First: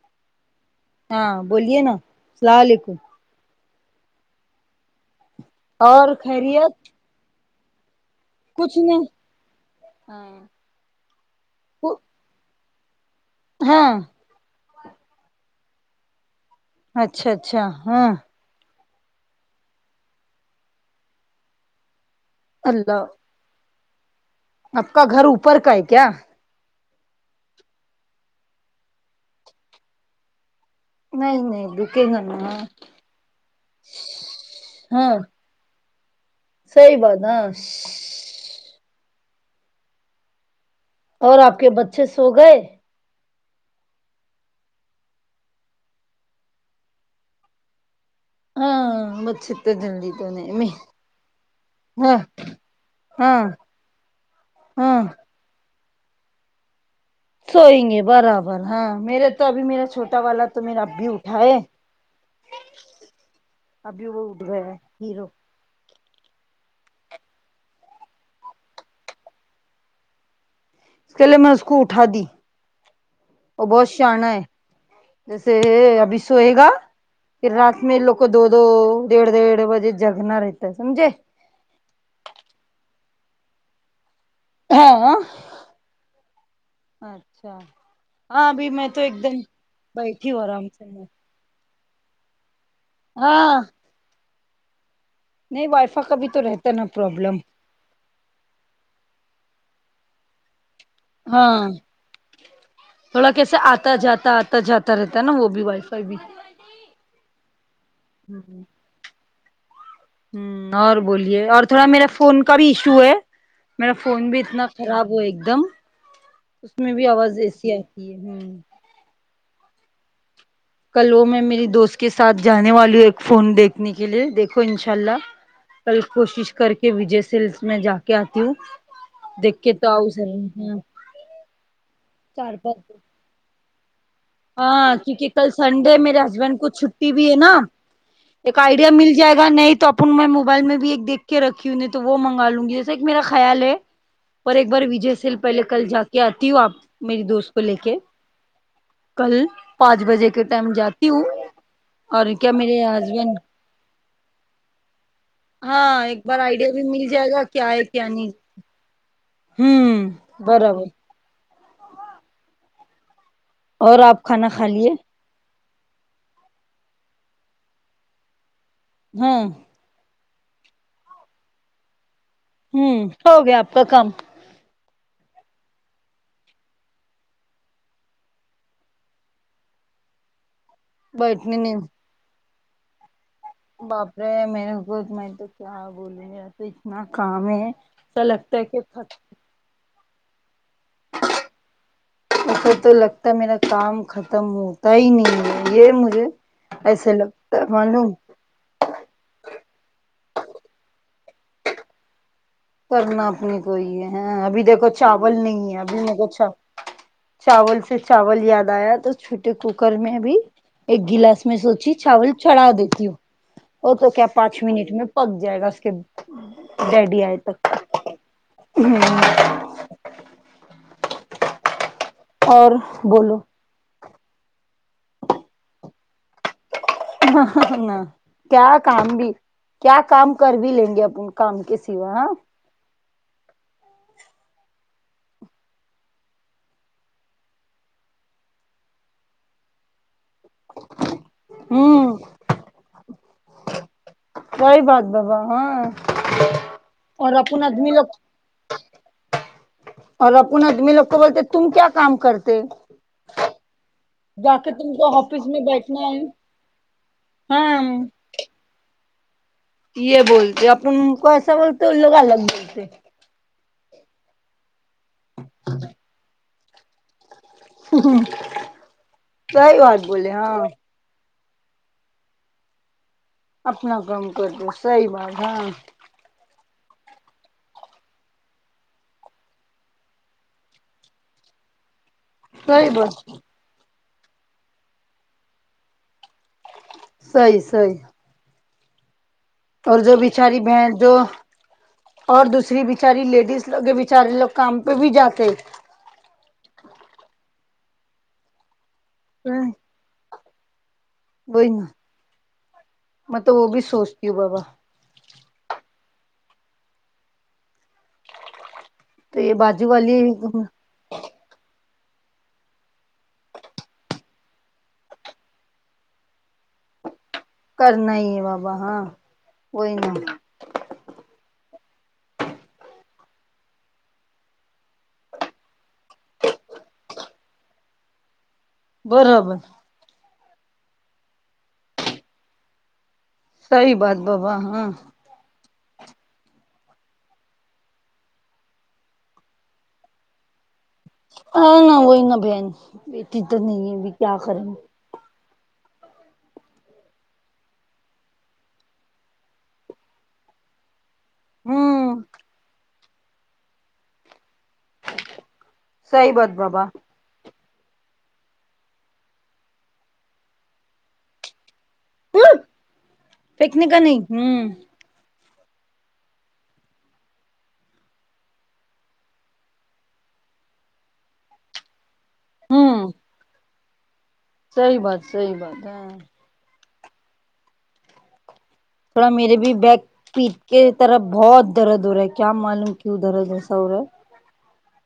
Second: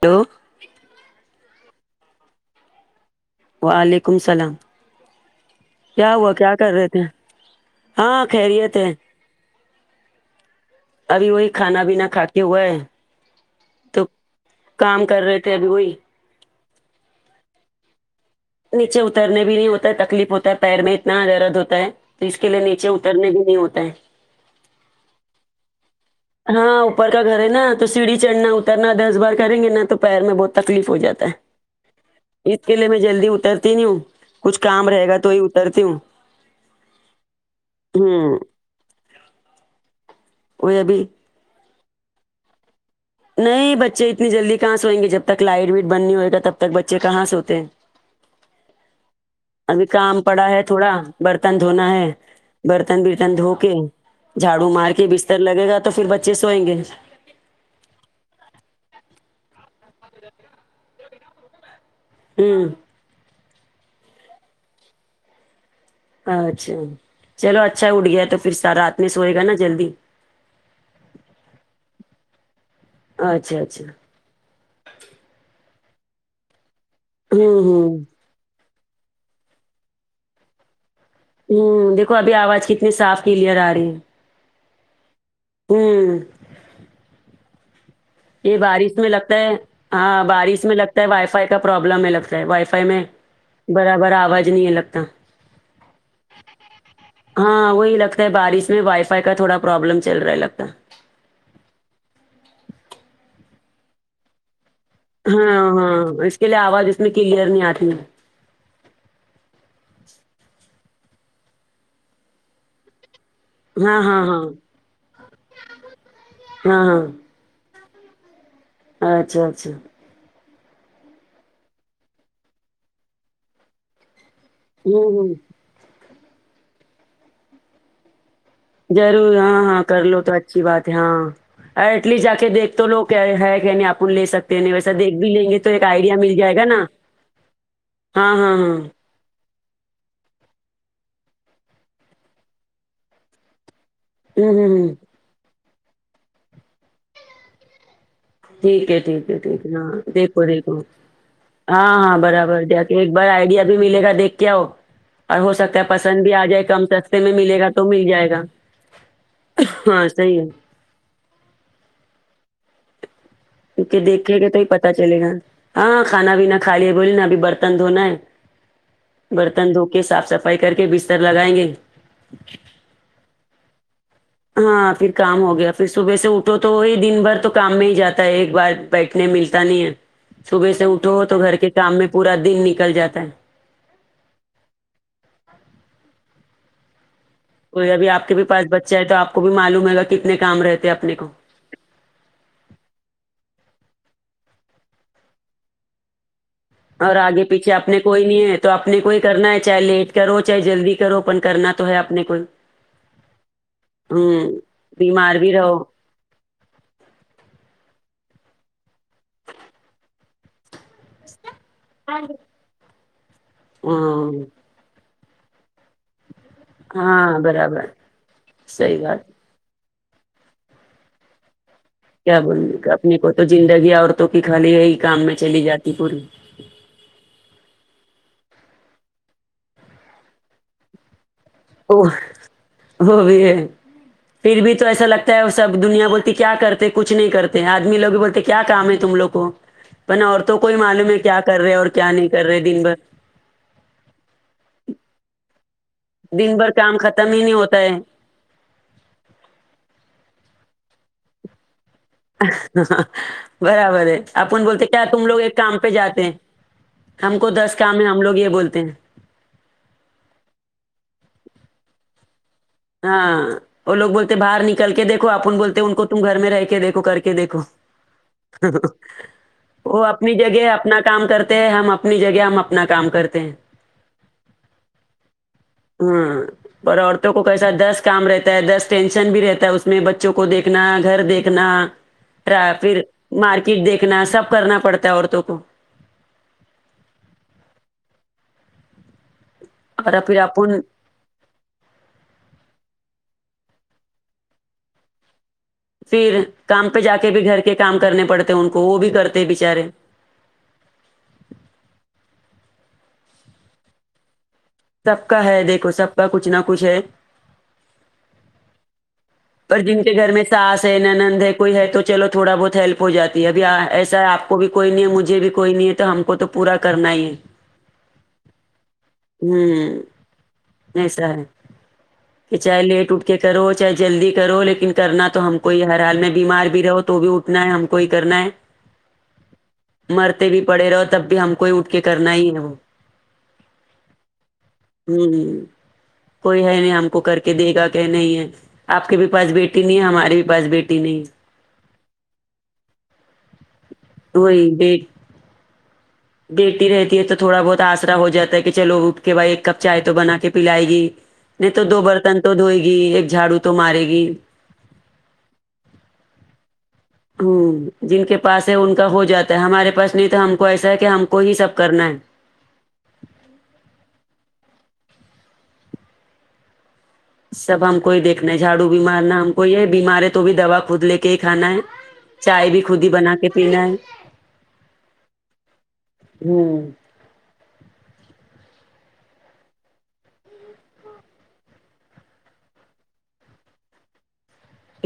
Hello ہاں بولیے نا سلام علیکم وعلیکم سلام اور کیا ہوا کیا کر رہے خیریت تھے ہاں خیریت کچھ ہے نہیں ابھی وہی کھانا بینا کھاکے ہوا ہے ہاں تو کام کر رہے تھے ابھی وہی اچھا اچھا ہاں نیچے اترنے بھی نہیں ہوتا ہے تکلیف ہوتا ہے پیر میں اتنا درد ہوتا ہے تو اس کے لیے نیچے اللہ اترنے بھی نہیں ہوتا ہے آپ کا گھر اوپر کا ہے کیا ہاں اوپر کا گھر ہے نا تو سیڑھی چڑھنا اترنا دس بار کریں گے نہ تو پیر میں بہت تکلیف ہو جاتا نہیں نہیں رکے گا ہے نا اس کے لیے میں جلدی اترتی نہیں ہوں کچھ کام رہے ہاں گا تو ہی ات رتی ہوں صحیح بات ہاں ہوں ہو ابھی اور آپ کے بچے سو گئے نہیں بچے اتنی جلدی کہاں سوئیں گے جب تک لائٹ ویٹ بند نہیں ہوئے گا تب تک بچے کہاں سوتے ہیں ہاں ب ابھی کام پڑا ہے تھوڑا برتن دھونا ہے ہاں برتن برتن ہاں دھو کے جھاڑو مار ہاں کے بستر لگے گا تو پھر بچے سوئیں گے سوئیں گے برابر ہاں میرے تو ابھی میرا چھوٹا والا تو میرا ابھی اٹھا ہے ہمم ابھی وہ اٹھ گیا ہے ہیرو اچھا چلو اچھا ہے اٹھ گیا تو پھر س رات میں سوئے گا نا جلدی اس کےلیے میں اس کو اٹھا دی اچھا وہ اچھا بہت شانہ ہے جیسے ابھی سوئے گا پھر ہوں رات میں ہوں لوگ کو دو دو دھڑ دھڑ بجے جگنا رہتا ہے سمجے ہمم دیکھو ابھی آواز کتنی صاف کلیئر آ رہی ہے ہاں ہمم اچھا ہاں یہ ابھی بارش تو میں ایک لگتا دم ہے ہاں بیٹھی ہوں بارش آرام میں سے لگتا ہے وائی فائی کا پرابلم میں لگتا ہے وائی فائی میں ہاں برابر آواج نہیں ہے لگتا نہیں وائی فائی کا بھی تو رہتا ہے نا پرابلم ہاں وہ لک بارش میں وائی فائی کا تھوڑا پروابلم چل رہا لگتا ہاں تھوڑا کیسا آتا جاتا آ تا جاتا رہتا ہے نا وہ بھی ہاں وائی ہاں فائی بھی اس کے لیے آواز اس میں کلیئر نہیں آتی ہوں ہ اور بولیے اور تھوڑا میرا فون کا بھی ایشو ہے میرا ہاں ہاں فون بھی ہاں اتنا خراب ہوا ایک دم اس ہاں میں بھی آواز ایسی آئے یہ ہم اچھا اچھا کل وہ میں میری دوست کے ساتھ جانے والی ہوں ایک فون دیکھنے کے لیے دیکھو انشاء ہوں اللہ ہوں کل کوشش کر کے وجے سیلس میں جا کے آتی ہوں ضرور دیکھ ہاں کے ہاں کر آؤ لو تو ضرور اچھی بات ہے ہاں اٹلیسٹ جاکے چار دیکھ تو پانچ لو کیا ہے کہ نہیں اپن لے سکتے ہیں نہیں ہاں ویسا دیکھ کیونکہ بھی کل لیں گے تو ایک سنڈے آئیڈیا میرے مل جائے ہسبینڈ گا کو نا چھٹی بھی ہے نا ہاں ہاں ایک ہاں آئیڈیا ہوں مل جائے گا نہیں تو اپن میں موبائل میں بھی ایک دیکھ کے رکھی ہوں نے تو وہ منگا لوں گی جیسا ایک میرا خیال ہے اور ہوں ایک بار ہوں وجے سیل پہلے کل جا کے آتی ہو آپ میری دوست کو لے کے ٹھیک ہے ٹھیک ہے کل ٹھیک ہے ہاں پانچ بجے دیکھو کے ٹائم دیکھو جاتی ہوں ہاں ہاں اور کیا برابر میرے جاکے ایک بار ہسبینڈ آئیڈیا بھی ملے گا دیکھ کے آؤ اور ہو سکتا ہے ہاں ایک پسند بھی بار آ جائے آئیڈیا کم مل سستے جائے میں ملے گا تو مل جائے گا ہمم ہاں صحیح ہے برابر اور کیونکہ آپ دیکھے گے کھانا تو ہی کھا لیے پتا چلے گا ہاں کھانا پینا کھا لیا بولی نا ابھی برتن دھونا ہے ہاں برتن دھو کے صاف سفائی کر کے بستر لگائیں گے ہوں ہو گیا آپ کا کام ہاں پھر کام ہو گیا پھر صبح سے اٹھو تو وہی دن بھر تو کام میں ہی جاتا ہے ایک بار بیٹھنے ملتا نہیں ہے صبح سے اٹھو تو گھر بیٹھنے کے نہیں کام میں پورا دن نکل جاتا ہے باپ رے میرے کو میں تو کیا بولوں تو اتنا کام ہے کوئی ابھی ایسا آپ کے بھی لگتا ہے پاس کہ بچہ تو آپ کو بھی معلوم ہے گا کتنے کام رہتے اپنے کو ایسا تو لگتا ہے میرا کام ختم ہوتا ہی نہیں ہے یہ مجھے ایسے اور آگے لگتا ہے پیچھے اپنے معلوم کوئی نہیں ہے تو اپنے کو ہی کرنا ہے چاہے لیٹ کرو چاہے جلدی کرو اپن کرنا تو ہے اپنے کو کرنا اپنے کو ہی ہے ہوں ابھی دیکھو چاول بیمار بھی نہیں ہے رہو ابھی میں کو چھ چاول سے چاول یاد آیا تو چھوٹے کوکر میں بھی ایک گلاس میں سوچی چاول چڑھا دیتی ہو وہ تو کیا ہاں پانچ منٹ میں پک جائے گا اس کے ڈیڈی آئے ہاں تک برابر صحیح بات ہے کیا اور بولیں اپنے کو بولو تو زندگی عورتوں کی خالی یہی کام میں چلی جاتی پوری ہا ہا۔۔۔ آ۔ کیا کام بھی کیا کام کر بھی لیں گے اپن کام کے وہ سیوا وہ بھی ہے پھر بھی تو ایسا لگتا ہے سب دنیا بولتی کیا کرتے کچھ نہیں کرتے آدمی لوگ بھی بولتے کیا کام ہے تم لوگ کو اپن عورتوں کو ہی معلوم ہے کیا کر رہے اور کیا ہوں نہیں کر رہے دن بھر وہی بات بابا ہاں دن بھر کام ختم اور ہی نہیں اپن ہوتا آدمی ہے لوگ اور اپن ادمی لوگ بولتے تم کیا کام کرتے ہ ہ برابر ہے جا اپن کے بولتے کیا کو تم لوگ آفس ایک میں کام پہ بیٹھنا ہے جاتے ہیں ہم کو دس ہاں کام ہے ہم لوگ یہ بولتے ہیں یہ بولتے اپن کو ایسا بولتے تو ان لوگ الگ بولتے ہاں وہ لوگ بولتے باہر نکل کے دیکھو اپن بولتے ہیں ان کو تم گھر میں رہ کے دیکھو کر کے دیکھو صحیح بات وہ بولے اپنی ہاں جگہ اپنا کام کرتے ہیں ہم اپنی جگہ ہم اپنا کام کرتے ہیں اپنا کام کرتے صحیح بات ہے ہاں ہوں پر عورتوں کو کیسا دس کام رہتا ہے دس ٹینشن بھی رہتا ہے اس میں بچوں کو دیکھنا گھر دیکھنا راہ صحیح پھر بات مارکیٹ دیکھنا سب کرنا پڑتا ہے عورتوں کو صحیح صحیح اور جو پھر بچاری اپن بہن جو اور دوسری بیچاری لیڈیز لوگ کے بیچارے لوگ کام پہ بھی جاتے پھر کام پہ جا کے بھی گھر کے کام کرنے پڑتے ان کو وہ بھی کرتے بچارے وہی میں تو وہ بھی سوچتی ہوں بابا سب کا ہے دیکھو سب کا کچھ نہ کچھ ہے تو یہ پر باجو جن کے والی گھر میں ساس تے نند ہے کوئی ہے تو چلو تھوڑا بہت ہیلپ ہو جاتی ہے اب ایسا ہے آپ کو بھی کوئی نہیں ہے مجھے بھی کوئی نہیں ہے تو ہم وہ تو پورا کرنا ہی ہے کرنا ہی ہے بابا ہاں کوئی ہوں نہ ایسا ہے کہ چاہے لیٹ اٹھ کے کرو چاہے جلدی کرو لیکن کرنا تو ہم کو ہی ہر حال میں بیمار بھی رہو تو بھی اٹھنا ہے ہم کو ہی کرنا ہے برابر مرتے بھی پڑے رہے ہو تب بھی ہم کو ہی اٹھ کے کرنا ہی ہے وہ سحیح بات بابا ہمم کوئی ہے نہیں ہم کو کر کے دے گا کہ نہیں ہے آپ کے بھی پاس بیٹی نہیں ہے ہمارے بھی پاس بیٹی نہیں ہاں نہ وہی نہ بہن بیٹی تو نہیں ہے کیا وہی کریں ہے گے بیٹی رہتی ہے تو تھوڑا بہت آسرا ہو جاتا ہے کی چلو اٹھ کے بھائی ایک کپ چائے تو بنا کے پلائے گی نہیں تو دو ہوں برتن تو دھوئے گی ایک جھاڑو تو مارے گی سحیح بات بابا ہمم جن کے پاس ہے ان کا ہو جاتا ہے ہمارے پاس نہیں تو ہم کو ایسا ہے کہ ہم کو ہی سب کرنا ہے ہمم پھیکنے کا نہیں ہمم سب ہم کو ہی دیکھنا ہے جھاڑو بھی مارنا ہم کو ھی ہے بیمار ہے تو بھی دوا خود لے کے ہی کھانا ہے چائے بھی خود ہی ہوں بنا کے پینا ہے صحیح بات صحیح بات ہیں ہمم تھوڑا میرے بھی بیگ پیٹھ کے طرف بہت درد ہو رہا ہے کیا معلوم کیوں درد ایسا ہو رہا ہے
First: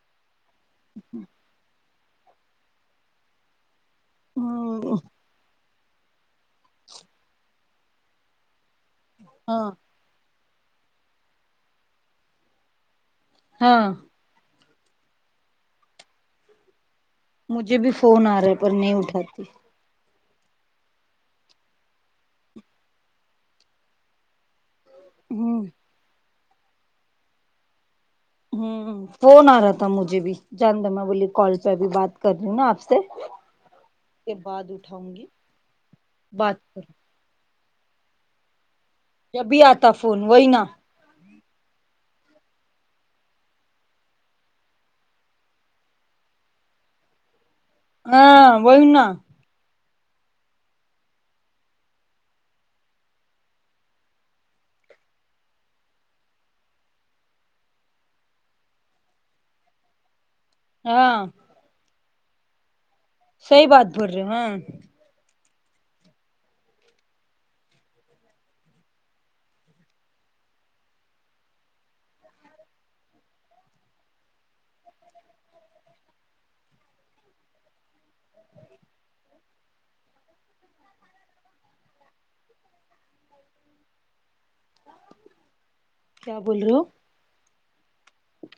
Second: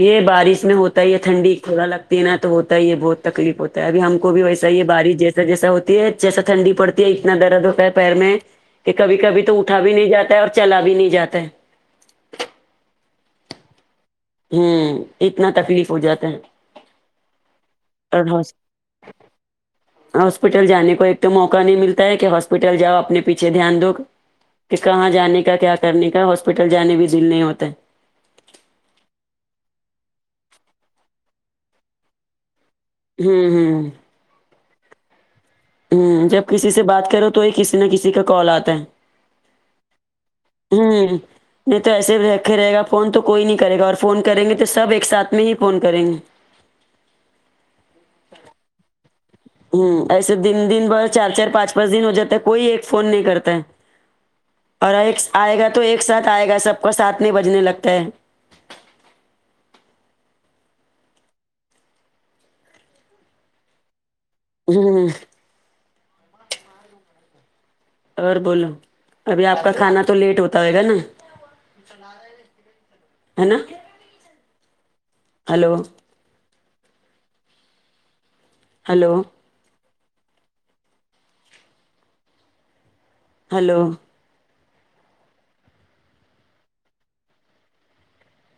یے بارش میں ہوتا ہی ہے ٹھنڈی ھوڑا لگتی ہے نہ تو ہوتا ہی ہے بہت تکلیف ہوتا ہے ابی ہم کو بھی ویسا یے ہے بارش جیسا جیسا ہو دھیرے جیسا ٹھنڈی پڑتی ہے اتنا درد ہوتا ہے پیر میں کی کبھی کبھی تو ہاں اٹھا بھی نہیں جا ہے اور چلا بھی نہیں جاتا ہے ہاں ہممم اتنا تکلیف ہو جاتا ہے مجھے بھی فون اور آ رہا ہاس- ہے پر نہیں اٹھاتی ہاسپٹل جانے کو ایک تو موقع نہیں ملتا ہے کہ ہاسپٹل جاؤ اپنے پیچھے دھیان دو کی کہاں جانے کا ہوں کیا کرنے کا ہاسپٹل جانے بھی دل نہیں ہوتا ہیں ہمم فون آ رہا تھا مجھے بھی جاندے میں بولی کال پے ابھی بات کر رہی ہوں نہ آپ سے ہمم ہمم کے بعد اٹھاؤں گی ہمم جب بات کسی سے کروں بات کرو تو ہی کسی نہ کسی کا کال آتا ہے جبھی آتا فون وہی نا ہمم نہیں تو ایسے رکھے رہے گا فون تو کوئی نہیں کرے گا اور فون کریں گے تو سب ایک ساتھ میں ہی فون کریں گے ہاں وہی نا ہمم ایسے دن دن بھر چار چار پانچ پانچ دن ہو جاتا ہے کوئی ایک فون نہیں کرتا ہے اور ایک آئے گا تو ایک ساتھ آئے گا سب کا ساتھ میں بجنے لگتا ہے ہاں صحیح بات بول رہے ہیں ہمم جی اور بولو ابھی آپ کا کھانا تو لیٹ ہوتا ہوئے گا نا ہے نا ہلو ہلو ہلو کیا بول رہے ہو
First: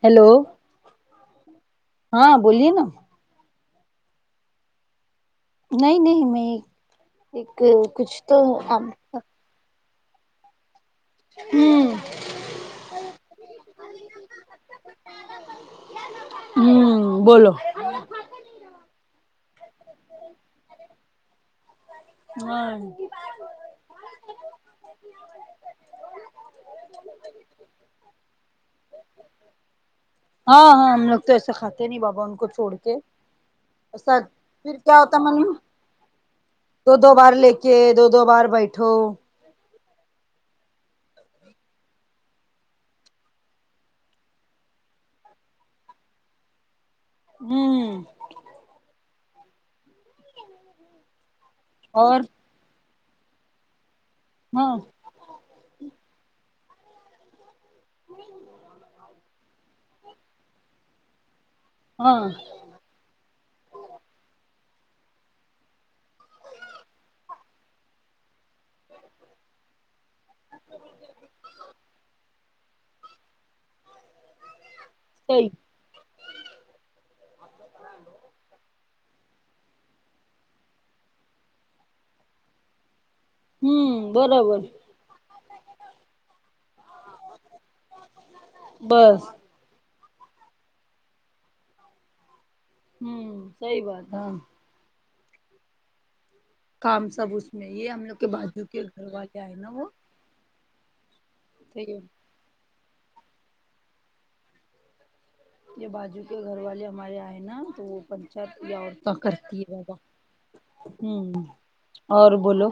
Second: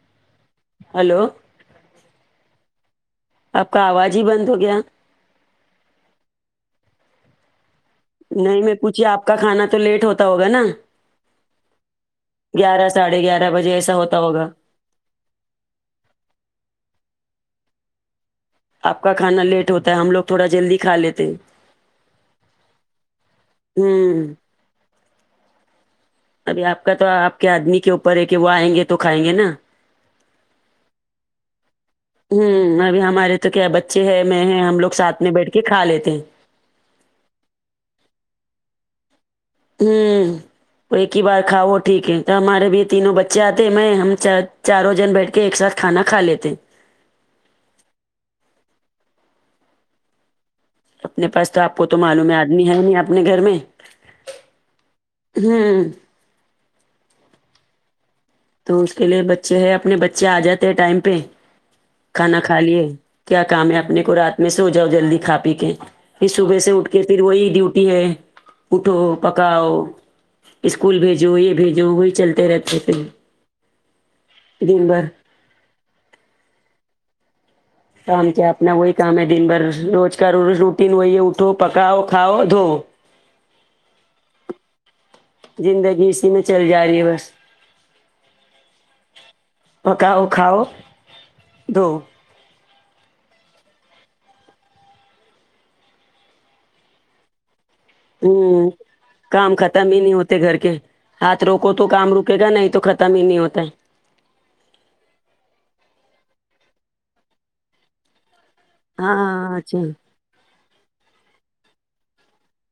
ہیلو ہلو ہاں بولیے نا آپ کا آواز ہی بند ہو گیا نہیں نہیں میں ایک کچھ تو نہیں میں ہوں پوچھیے آپ کا کھانا تو لیٹ ہوتا ہوگا نا امم گیارہ ساڑھے گیارہ بجے ایسا ہوتا ہوگا امم بولو آپ کا کھانا لیٹ ہوتا ہے ہم لوگ تھوڑا جلدی کھا لیتے ہیں ہاں ہوں ابھی آپ کا تو آپ کے آدمی کے اوپر ہے کہ وہ آئیں گے تو کھائیں گے نا ہاں ہاں ہم لوگ تو ایسے کھاتے نہیں بابا ان کو چھوڑ امم کے ابھی ہمارے تو کیا بچے ایسا ہے میں ہے پھر ہم لوگ کیا ہوتا ساتھ میں بیٹھ معلوم کے کہ کھا لیتے ہیں دو دو بار لے کے دو دو بار بیٹھو امم تو ایک ہی بار کھا وہ ٹھیک ہے تو ہمارے بھی تینوں بچے آتے ہے میں ہم چار چاروں جن بیٹھ کے ایک ساتھ کھانا کھا لیتے ہیں امم اپنے پاس تو آپ کو تو اور معلوم ہے آدمی ہے نہیں اپنے گھر میں ہاں امم تو اس کے لیے بچے ہے اپنے بچے آ جاتے ہیں ٹائم پہ ہاں کھانا کھا لیے کیا کام ہے اپنے کو رات میں سو جاؤ جلدی کھا پی کے پھر صبح سے اٹھ کے پھر وہی ڈیوٹی ہے اٹھو پکاؤ اسکول بھیجو یہ بھیجو وہی چلتے رہتے پھر دن بھر صحیح کام کیا اپنا وہی کام ہے دن بھر روز کا روز روٹین وہی اٹھو پکاؤ کھاؤ دھو امم برابر زندگی اسی میں چل جا رہی ہے بس بس پکاؤ کھاؤ دھو امم صحیح بات ہے کام سب اس میں یہ ہم لوگ کے بازو ہوں کے گھر والے کیا ہے کام نا وہ ختم ہی نہیں ہوتے گھر کے ہاتھ روکو تو کام رکے گا نہیں تو ختم ہی نہیں ہوتا یہ باجو کے گھر والے ہمارے آئے نا تو وہ پنچات یا عورتا ہاں کرتی ہے اچھا با امم اور بولو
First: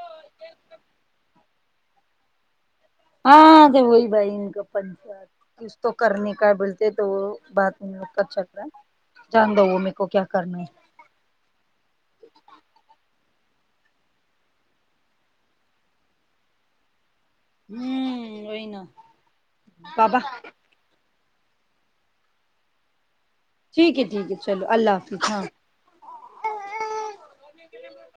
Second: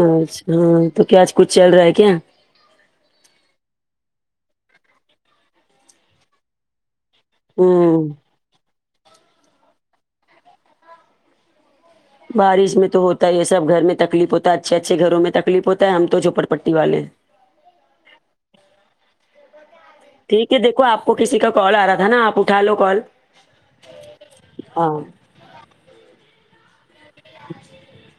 اچھا تو کیا آج کچھ چل رہا ہے کیا ہاں تو وہی بھائی ان کا پنچات کچ تو کرنے کا بولتے تو وہ بات نہیں ہوں اس کا چلرا جان دو وہ میکو کیا کرنا ہے بارش میں تو ہوتا ہی ہے سب گھر میں تکلیف ہوتا ہے اچھے اچھے گھروں میں تکلیف ہوتا ہے ہم تو چھوپڑ پٹی والے امم وہی نا بابا ٹھیک ہے دیکھو آپ کو کسی کا کال آ رہا تھا نا آپ اٹھا لو کال ٹھیک ہے ٹھیک ہے چلو اللہ حافظ ہاں [inaudible]